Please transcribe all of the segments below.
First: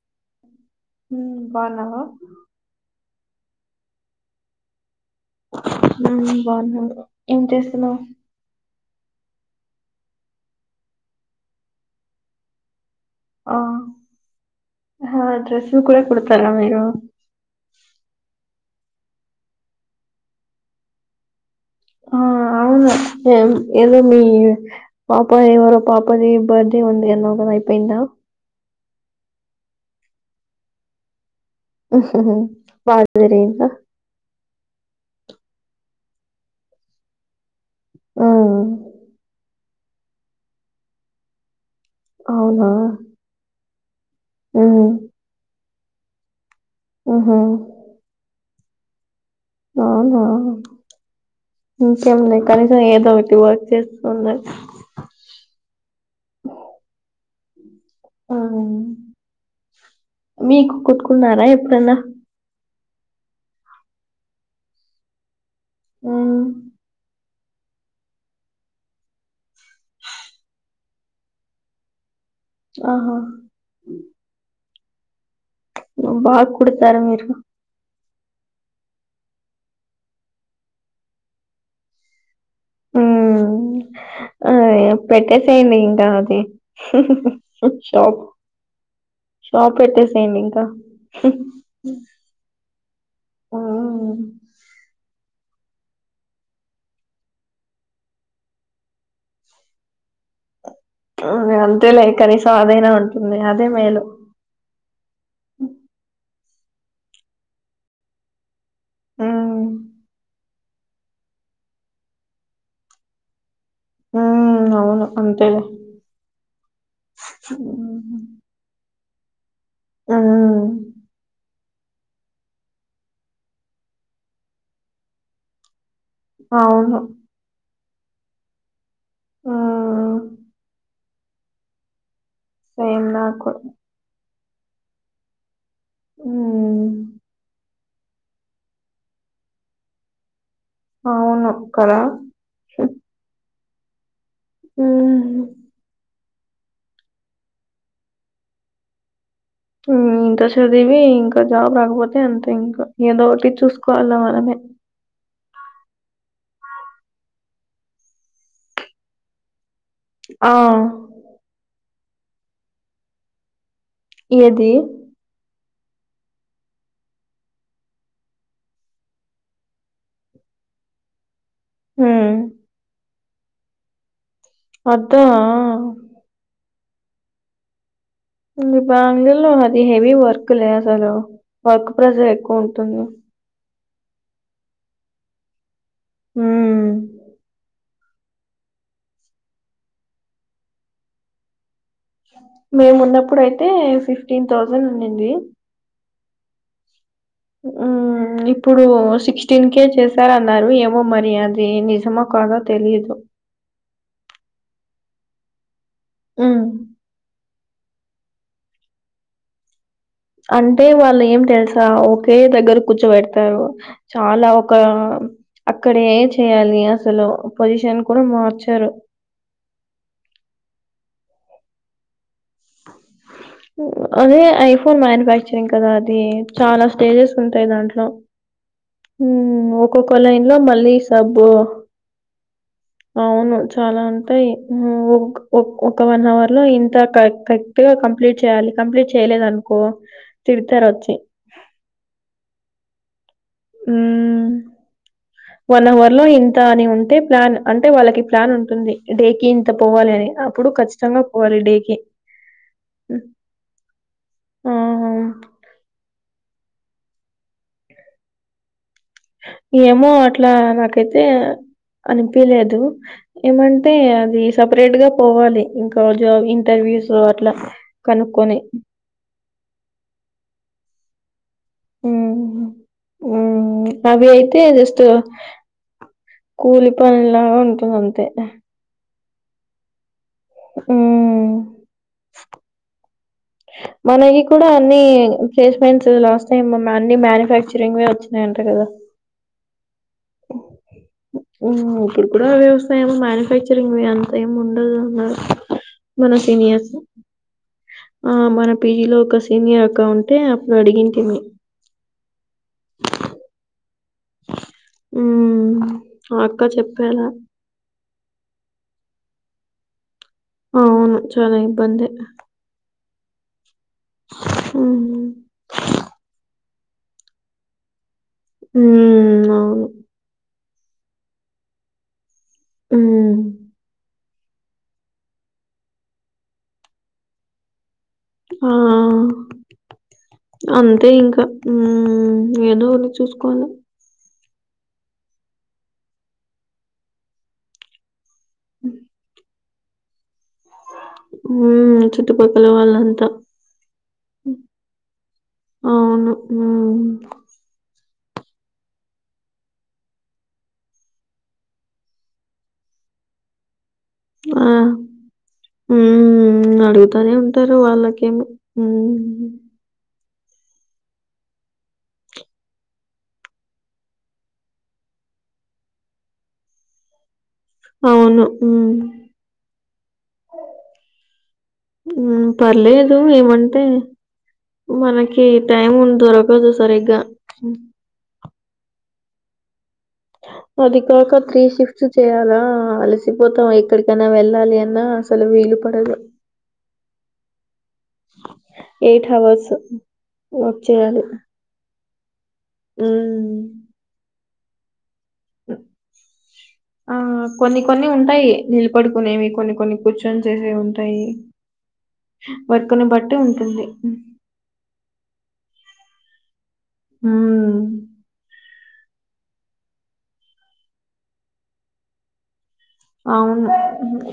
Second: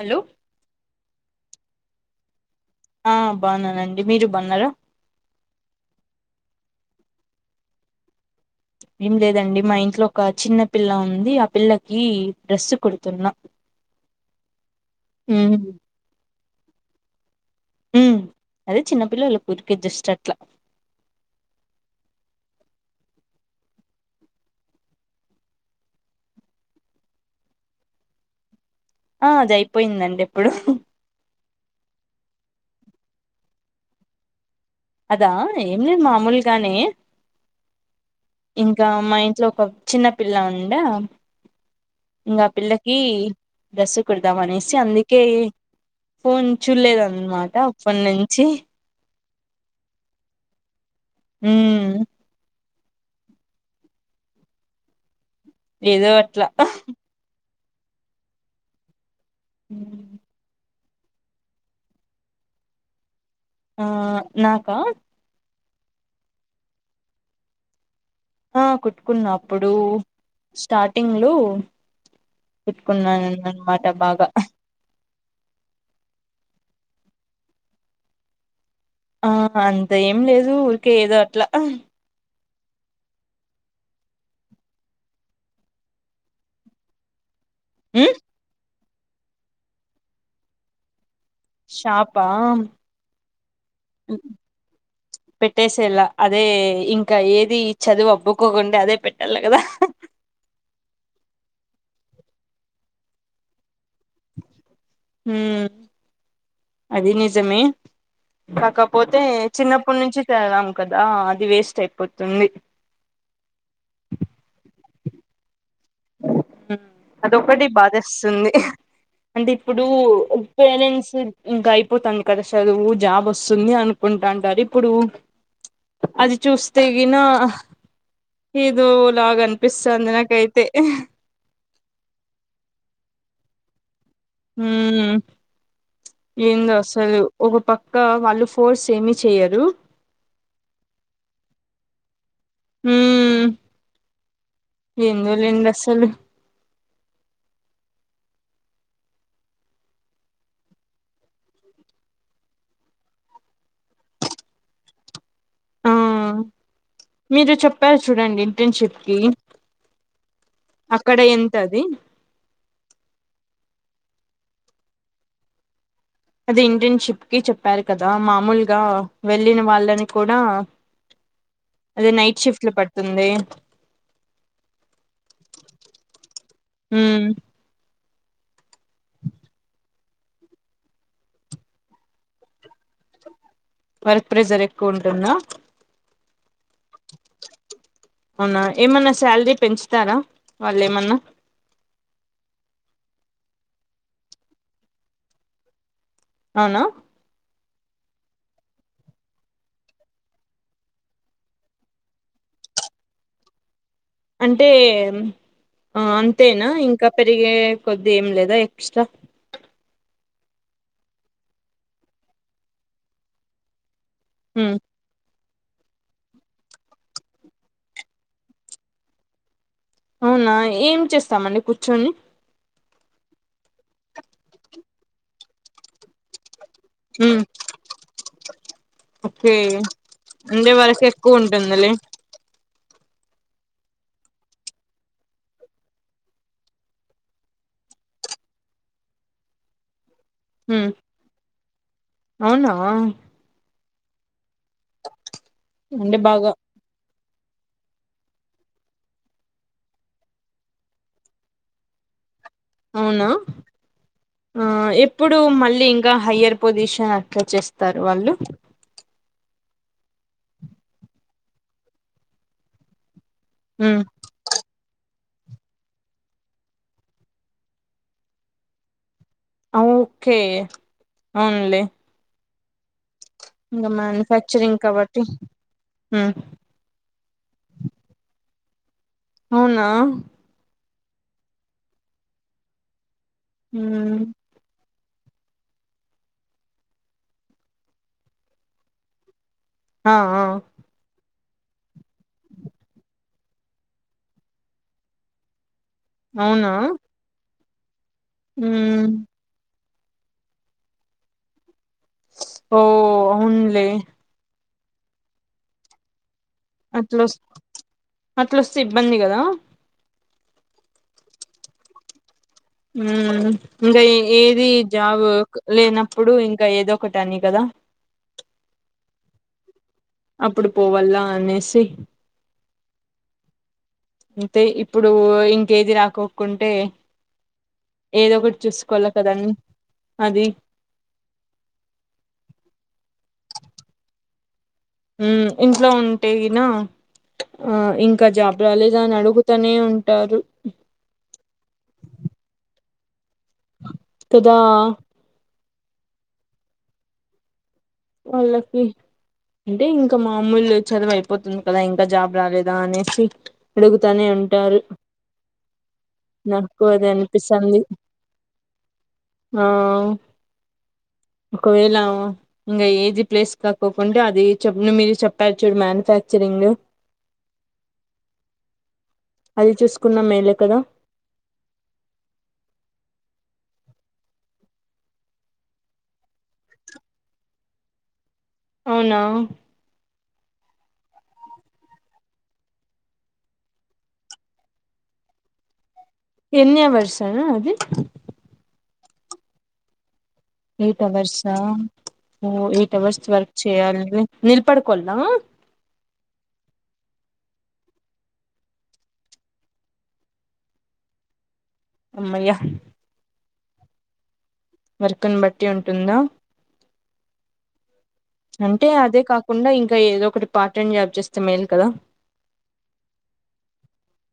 Hello హు బావున్నావా ఆ బావున్నానండి మీరు బాన్నారా ఉ బాగున్నా ఏం చేస్తున్నావు ఏం లేదండి, మా ఇంట్లో ఒక చిన్న పిల్ల ఉంది. ఆ పిల్లకి డ్రెస్సు కుడు. ఆ హ ఉమ్ డ్రెస్సులు కూడా కుడతారా మీరు ఉ అదే చిన్నపిల్లలకు ఊరికే జస్ట్ అట్లా ఆ అవునా ఏ ఏది మీ పాప ఎవరో పాపది బర్త్డే ఉంది, అన్నావు కదా అయిపోయిందా? ఆ అది అయిపోయిందండి ఎప్పుడు బాగా జరిగింద అదా ఏం లేదు మామూలుగానే ఆ ఇంకా మా ఇంట్లో ఒక చిన్నపిల్ల ఉండ ఇంగా అవునా పిల్లకి డ్రెస్ కుడదామనేసి ఉమ్ అందికే ఫోన్ చూల్లేదు ఉహు అన్మాట ఇప్పన్నుంచి అవునా [inaudible] ఇంకేం లే కనీసం ఏదో ఒకటి వర్క్ చేస్తూన్నావ్ ఏదో అట్లా ఆ ఉ మీకు కుట్టుకున్నారా ఎప్పుడన్నా ఆ నాకా ఊ ఆ కుట్టుకున్న అప్పుడు స్టార్టింగ్ లో ఆహా కుట్టుకున్నానన్నమాట బాగా ఉ బాగా కుడతార మీరు ఆ అంత ఏం లేదు ఊరికే ఏదో అట్లా ఉ పెట్టేసేయండి ఇంకా అది షాప్ షాప్పెట్టేసేయండి ఇంకా షాప్పా హ్మ్. పెట్టేసేలా, అదే ఇంకా ఏది చదువు అబ్బకోకుండా అదే పెట్టల్ల కదా! అంతే లే కనీసం అదైనా ఉంటుంది అదే మేలు హు అది నిజమే కాకపోతే హ్మ్. చిన్నప్పుడు నుంచి చదవం కదా అది వేస్ట్ అయిపోతుంది ఉ అవును అంతేలె ఉ అదొక్కటి బాధేస్తుంది అంటే ఇప్పుడు హ్మ్. పేరెంట్స్ ఇంకా అయిపోతాంది, కదా సదువు జాబ్ వస్తుంది అనుకుంటాంటారు ఇప్పుడు! అది చూస్తే అవును. గిన ఏదో లాగా అనిపిస్సాంది, హ్మ్. నాకైతే సేమ్ నాకూ ఊమ్ ఏందో హ్మ్. అసలు ఒక పక్క వాళ్లు ఫోర్స్ ఏమి చెయ్యరు అవును కదా? ఊమ్ ఏందో హ్మ్. లేండి అసలు ఇంత చదివి ఇంకా జాబ్ రాకపోతే అంతే ఇంకా ఏదో ఒకటి చూసుకోవల్ల మనమే ఆ మీరు చెప్పారు చూడండి ఇంటర్న్షిప్ కి ఆ అక్కడ ఎంత అది? ఏది? అది ఇంటర్న్షిప్ కి చెప్పారు కదా మామూలుగా వెళ్ళిన వాళ్ళని కూడా అదే హ్మ్. నైట్ షిఫ్ట్ లో పడుతుంది అద్దా ఉమ్ బాంగ్ళూర్ లో అది హెవీ వర్క్ లే అసలు వర్క్ ప్రైజర్ ఎక్కువ ఉంటుంది వర్క్ ప్రెజర్ ఎక్కువ ఉంటుందా? ఊమ్ అవునా ఏమన్నా శాల్రీ పెంచుతారా వాళ్ళు ఏమన్నా? మేమున్నప్పుడు అయితే ఫిఫ్టీన్ థౌజండ్ ఉనింది అవునా? ఉమ్ ఉమ్ ఇప్పుడు సిక్స్టీన్ కే చేశారన్నారు ఏమో మరి అది నిజమో కాదో తెలీదు అంటే మ్ అంతేనా హ్మ్. ఇంకా పెరిగే కొద్ది ఏం లేదా ఎక్స్ట్రా అంటే వాళ్ళు ఏం తెల్సా ఒకే దగ్గర కూర్చోపెడతారు చాలా ఒక ఉమ్ అక్కడ ఏ చెయ్యాలి అసలు పొజిషన్ కూడా మార్చరు అవునా ఏం చేస్తామండి కూర్చొని అదే ఐఫోన్ మ్యానుఫ్యాక్చరింగ్ కదా అది చాలా స్టేజెస్ ఉమ్ ఉంటాయ్ దాంట్లో ఓకే ఉమ్ ఒక్కొక్క లైన్ లో ఉండే మళ్ళీ వరకు సబ్ ఎక్కువ ఉంటుందిలే అవును చాలా ఉంటాయ్ నువ్వు ఒక్ ఒక వన్ అవర్ లో ఇంత క ఎగా కంప్లీట్ చెయ్యాలి కంప్లీట్ చెయ్యలేదనుకో తిడతారు ఉమ్ వచ్చి అవునా? ఉమ్ వన్ అవర్ అంటే లో బాగా ఇంత అని ఉంటే ప్లాన్ అంటే వాళ్ళకి ప్లాన్ ఉంటుంది డే కి ఇంత పోవాలి అని అప్పుడు ఖచ్చితంగా పోవాలి డేకి హ్మ్. అవునా ఆ ఆహ్, ఎప్పుడు మళ్ళీ ఇం కా హయ్యర్ పొజిషన్ అట్ల చేస్తారు వాళ్ళు ఏమో అట్లా నాకైతే అనిపీలేదు ఏమంటే ఉమ్ అది సపరేట్ గా పోవాలి ఇంకా జో ఇంటర్వ్యూస్ అట్లా కనుక్కొని ఔ ఓక్కే అవున్లే ఉమ్ అవి అయితే మ్యానుఫ్యాక్చరింగ్ జస్ట్ కాబట్టి ఉమ్ కూల్ పనిలాగా ఉంటుంది అంతే అవునా ఉమ్ ఉమ్ మనయి కూడా అన్ని ప్లేస్మెంట్స్ లాస్ట్ టైమ్ అన్ని మ్యానుఫ్యాక్చరింగ్వే వచ్చినాయంట కదా ఆఆ ఆ‌ ఇప్పుడు కూడా అవే వస్తాయేమో మ్యానుఫ్యాక్చరింగ్‌వి అంత ఏం ఉండదు అన్నారు మన అవునా సీనియర్స్ ఆ మన ఉమ్ పీజీలో ఒక సీనియర్ అక్క ఉంటే అప్పుడు అడిగింటిమి ఓ అవున్లే ఉమ్మ్ ఆ అక్క చె అట్లొస్ అట్లొస్తే ఇబ్బంది కదా అవును చాలా ఇబ్బంది ఉమ్మ్ ఇంగా ఏది హ్మ్ జాబ్ లేనప్పుడు ఇంకా ఏదో ఒకటి అని కదా ఉమ్మ్ ఉమ్మ్ అవును అప్పుడు పోవాల అనేసి ఉమ్మ్ అంతే ఇప్పుడు ఇంకేది రాకొకుంటే ఏదో ఒకటి ఆ చూసుకోవాల కదం అది అంతే ఇంకా ఉమ్మ్ ఏదో ఓని చూసుకోవాల ఉమ్మ్ ఇంట్లో ఉంటే గినా ఆ ఇంకా జాబ్ రాలేదా అని అడుగు తానే ఉంటారు ఉమ్మ్ చుట్టుపక్కల వాళ్ళంతా కదా అవును ఉమ్మ్ వాళ్లకి అంటే ఇంకా మామూలు చదువు అయిపోతుంది కదా ఇంకా జాబ్ రాలేదా అనేసి అడుగుతానే ఉంటారు ఉమ్మ్ నాకు అది అడుగుతానే ఉంటారు అనిపిస్తుంది వాళ్ళకేమి ఉమ్మ్ ఆ ఒకవేళ ఇంగ ఏది ప్లేస్ కాకోకుంటే అది చెప్న మీరు చెప్పారు చూడు మ్యానుఫ్యాక్చరింగ్ అవును ఉమ్మ్ అది చూసుకున్నా మేలే కదా ఉమ్మ్ పర్లేదు ఏమంటే మనకి టైం ఉం దొరకదు సరిగ్గా హ్మ్. అవునా అది కాక త్రీ షిఫ్ట్స్ చేయాలా అలసిపోతాం ఎక్కడికైనా వెళ్ళాలి అన్నా అసలు వీలుపడదు ఎన్ని అవర్సా అది ఎయిట్ అవర్సు ఎయిట్ అవర్సా ఓ ఎయిట్ అవర్స్ వర్క్ హ్మ్. చేయ్యాలి నిలబడుకోల్నా ఆ కొన్ని కొన్ని ఉంటాయి నిలబడుకునేవి కొన్ని కొన్ని కూర్చొని చేసేవి ఉంటాయి అమ్మయ్య వర్క్‌ని బట్టి ఉంటుంది వర్క్ను బట్టి ఉంటుందా హ్మ్. అంటే అదే కాకుండా ఇంకా ఏదో ఒకటి పార్ట్ టైం జాబ్ చేస్తే మేలు కదా అవును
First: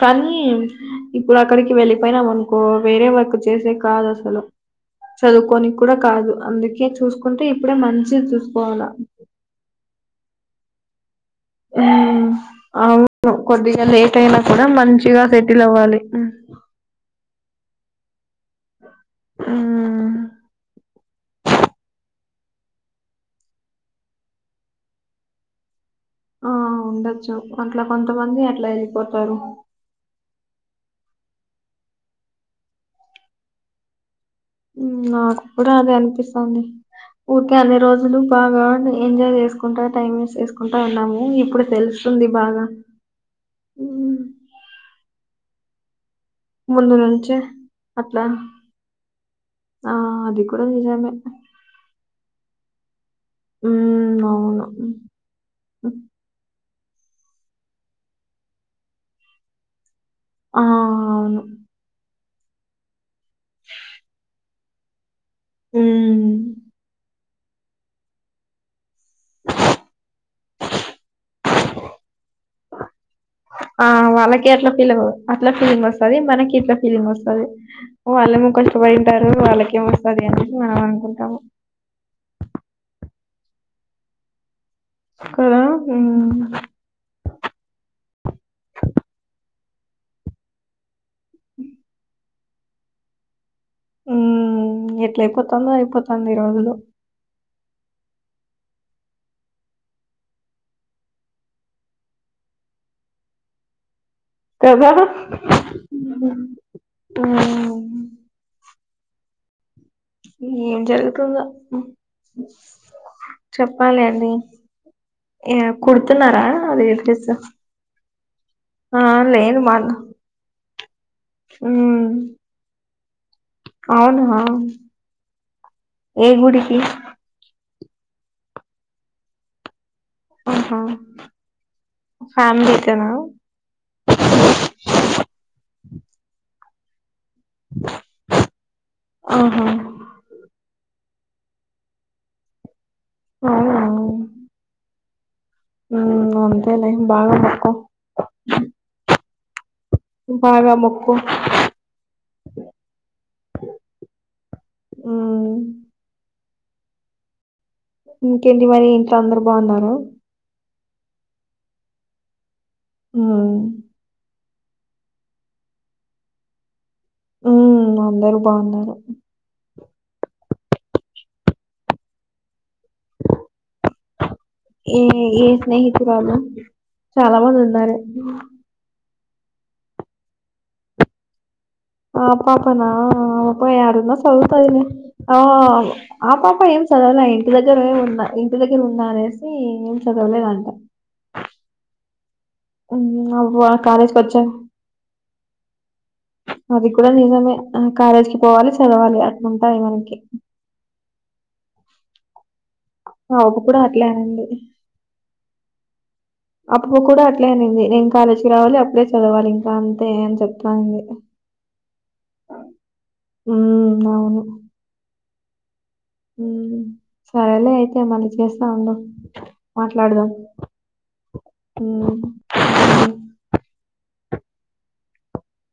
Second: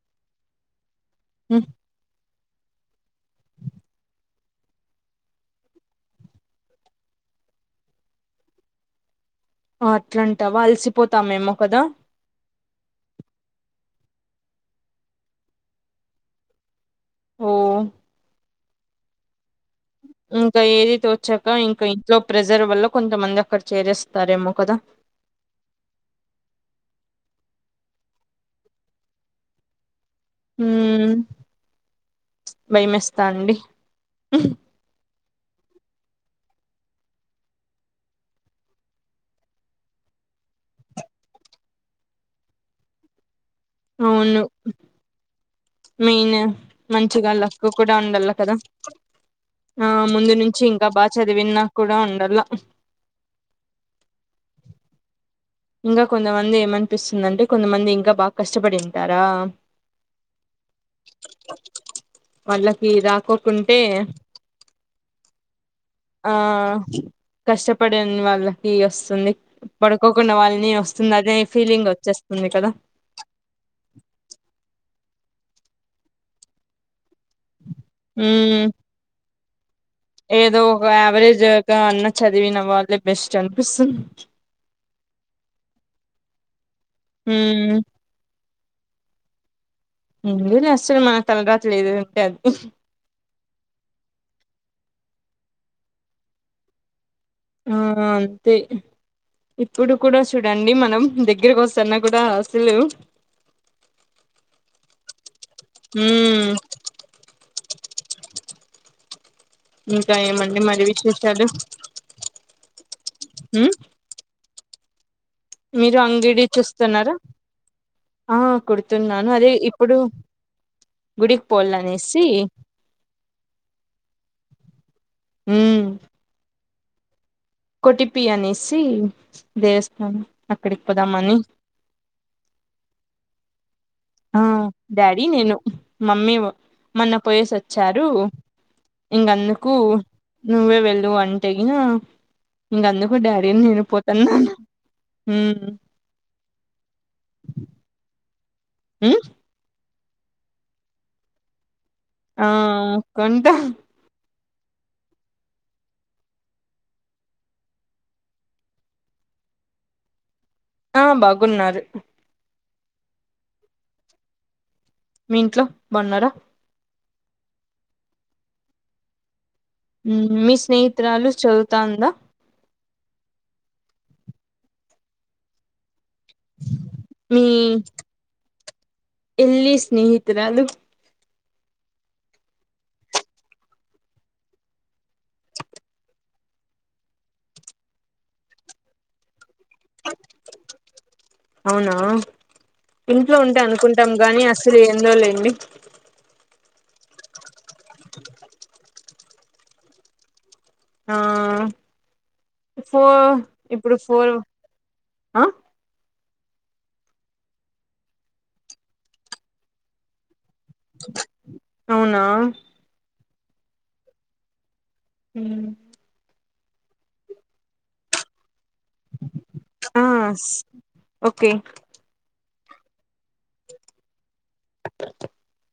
కానీ ఇప్పుడు ఉమ్, అక్కడికి వెళ్ళిపోయినామనుకొ వేరే వర్క్ చేసేకి కాదు అసలు చదువుకొనే కి కూడా కాదు అందుకే చూసుకుంటే ఇప్పుడే మంచిది చూసుకోవాల అట్లంటావా అలసిపోతామేమో కదా కొద్దిగ లేట్ అయినా కూడా మంచిగా సెటిల్ అవ్వాలి ఓ ఆ ఇంక ఏది తోచక ఇంక ఇంట్లో ప్రెజర్ వల్ల కొంతమంది అక్కడ చేరేస్తారేమో కదా ఆ ఉండొచ్చు అట్లా కొంతమంది అట్లా వెళ్ళిపోతారు ఉ భయమేస్తా అండి నాకు కూడా అదే అనిపిస్తాంది ఊరికే అన్ని రోజులు బాగా ఎంజాయ్ చేసుకుంటా టైం వేస్ట్ చేసుకుంటా ఉన్నాము ఇప్పుడు తెలుస్తుంది స్తుంది బాద అవును మెయిన్ ముందు మంచిగా నుంచే లక్కు కూడా అట్లా ఉండాల కదా ఆ ముందు అది నుంచి కూడా ఇంకా నిజమే బాగా చదివిన కూడా ఉండాల ఉ అవును ఇంకా కొంతమంది ఏమనిపిస్తుందంటే కొంతమంది ఇంకా బాగా కష్టపడింటారా ఆ అవును వాళ్ళకి రాకోకుంటే హ్మ్ ఆ కష్టపడిన వాళ్ళకి వస్తుంది పడుకో న్న వాళ్ళని వస్తుంది అదే ఫీలింగ్ వచ్చేస్తుంది కదా ఆ వాళ్ళకె అట్లా ఫీల్ అవ అట్లా ఫీలింగ్ వస్తాది మనకి ఇట్లా ఫీలింగ్ వస్తాది వాళ్ళేమో ఉమ్ కష్టపడింటారు వాళ్ళకేం వస్తాది అనేసి ఏదో మనం ఒక అనుకుంటాము యావరేజ్గా అన్న చదివిన వాళ్ళే బెస్ట్ అనిపిస్తుంది కదా ఉ హమ్ [unintelligible] మా తలరాత లో ఏదుంటే అది ఉ ఎట్ల అయిపోతాందో అయిపోతాంది రోజులు ఆ అంతే ఇప్పుడు కూడా చూడండి మనం దగ్గరకి వస్తున్న కూడా అసలు ప్రసాదు హమ్మ్ హ ఇంకా ఏమండి ఏం మరి జరుగుతుందో విశేషాలు మ్మ్ చెప్పాలి అండి మీరు అంగిడి కుడుతున్నారా అది చూస్తున్నారా డ్రెస్ ఆ ఆ కుడుతున్నాను అదే లేదు మా ఇప్పుడు గుడికి పోవాల ఉమ్ అనేసి అవునా మ్మ్ ఏ గుడికి కొటిపి అనేసి దేవస్థానం అక్కడికి పోదామని ఫ్యామిలీ తోనా ఆ డాడీ నేను మమ్మీ మొన్న పోయేసి వచ్చారు ఆహా ఇంకందుకు నువ్వే వెళ్ళు అంటే ఇగ ఇంక అందుకు డాడిని అవునా నేను పోతాన్నాను అన్న హ అంతేలే బాగ మెక్కు ఉ బాగా మొక్కు ఆ కొంత ఉమ్ ఇంకేంటి మరి ఇంట్లో అందరు బాగున్నార ఆ బాగున్నారు హా మీ ఇంట్లో బగున్నారా ఉ అందరు బాగున్నారు ఉ మీ స్నేహితురాలు చదువుతా ఉందా ఏ ఏ స్నేహితురాలు చాలా మంది ఉన్నారు ఇల్లి స్నేహితురాలు ఆ పాపనా ఆ పా యాడున్న సదువుతాదిలే ఆ ఆ పాప ఏం చదవల ఇంటి దగ్గరే ఉందా ఇంటి దగ్గర ఉందా అనేసి ఏం చదవలేదు అంట అవునా ఉమ్ ఇంట్లో ఉంటే అవ్వ కాలేజ్ అనుకుంటాం కి వచ్చా గాని అస్సలు ఏందొ లే అండి అది కూడ నిజమే కాలేజ్ కి పోవాలి చదవాలి అట్ల ఉంటాయి మనకి ఆ ఫోర్ మా అవ్వ కూడా ఇప్పుడు అట్లే ఫోర్ అనింది అ అప్పు కూడా అట్లే అనింది నేను కాలేజీకి రావాలి అప్పుడే చదవాలి ఇంకా అంతే అని చెప్ ఇట్లా అంది అవునా ఉమ్ అవును ఉమ్ ఉమ్ సరేలే అయితే మళ్ళి చేస్తా ఉండు ఆ మాట్లాడదాం ఓకే ఉమ్ [inaudible]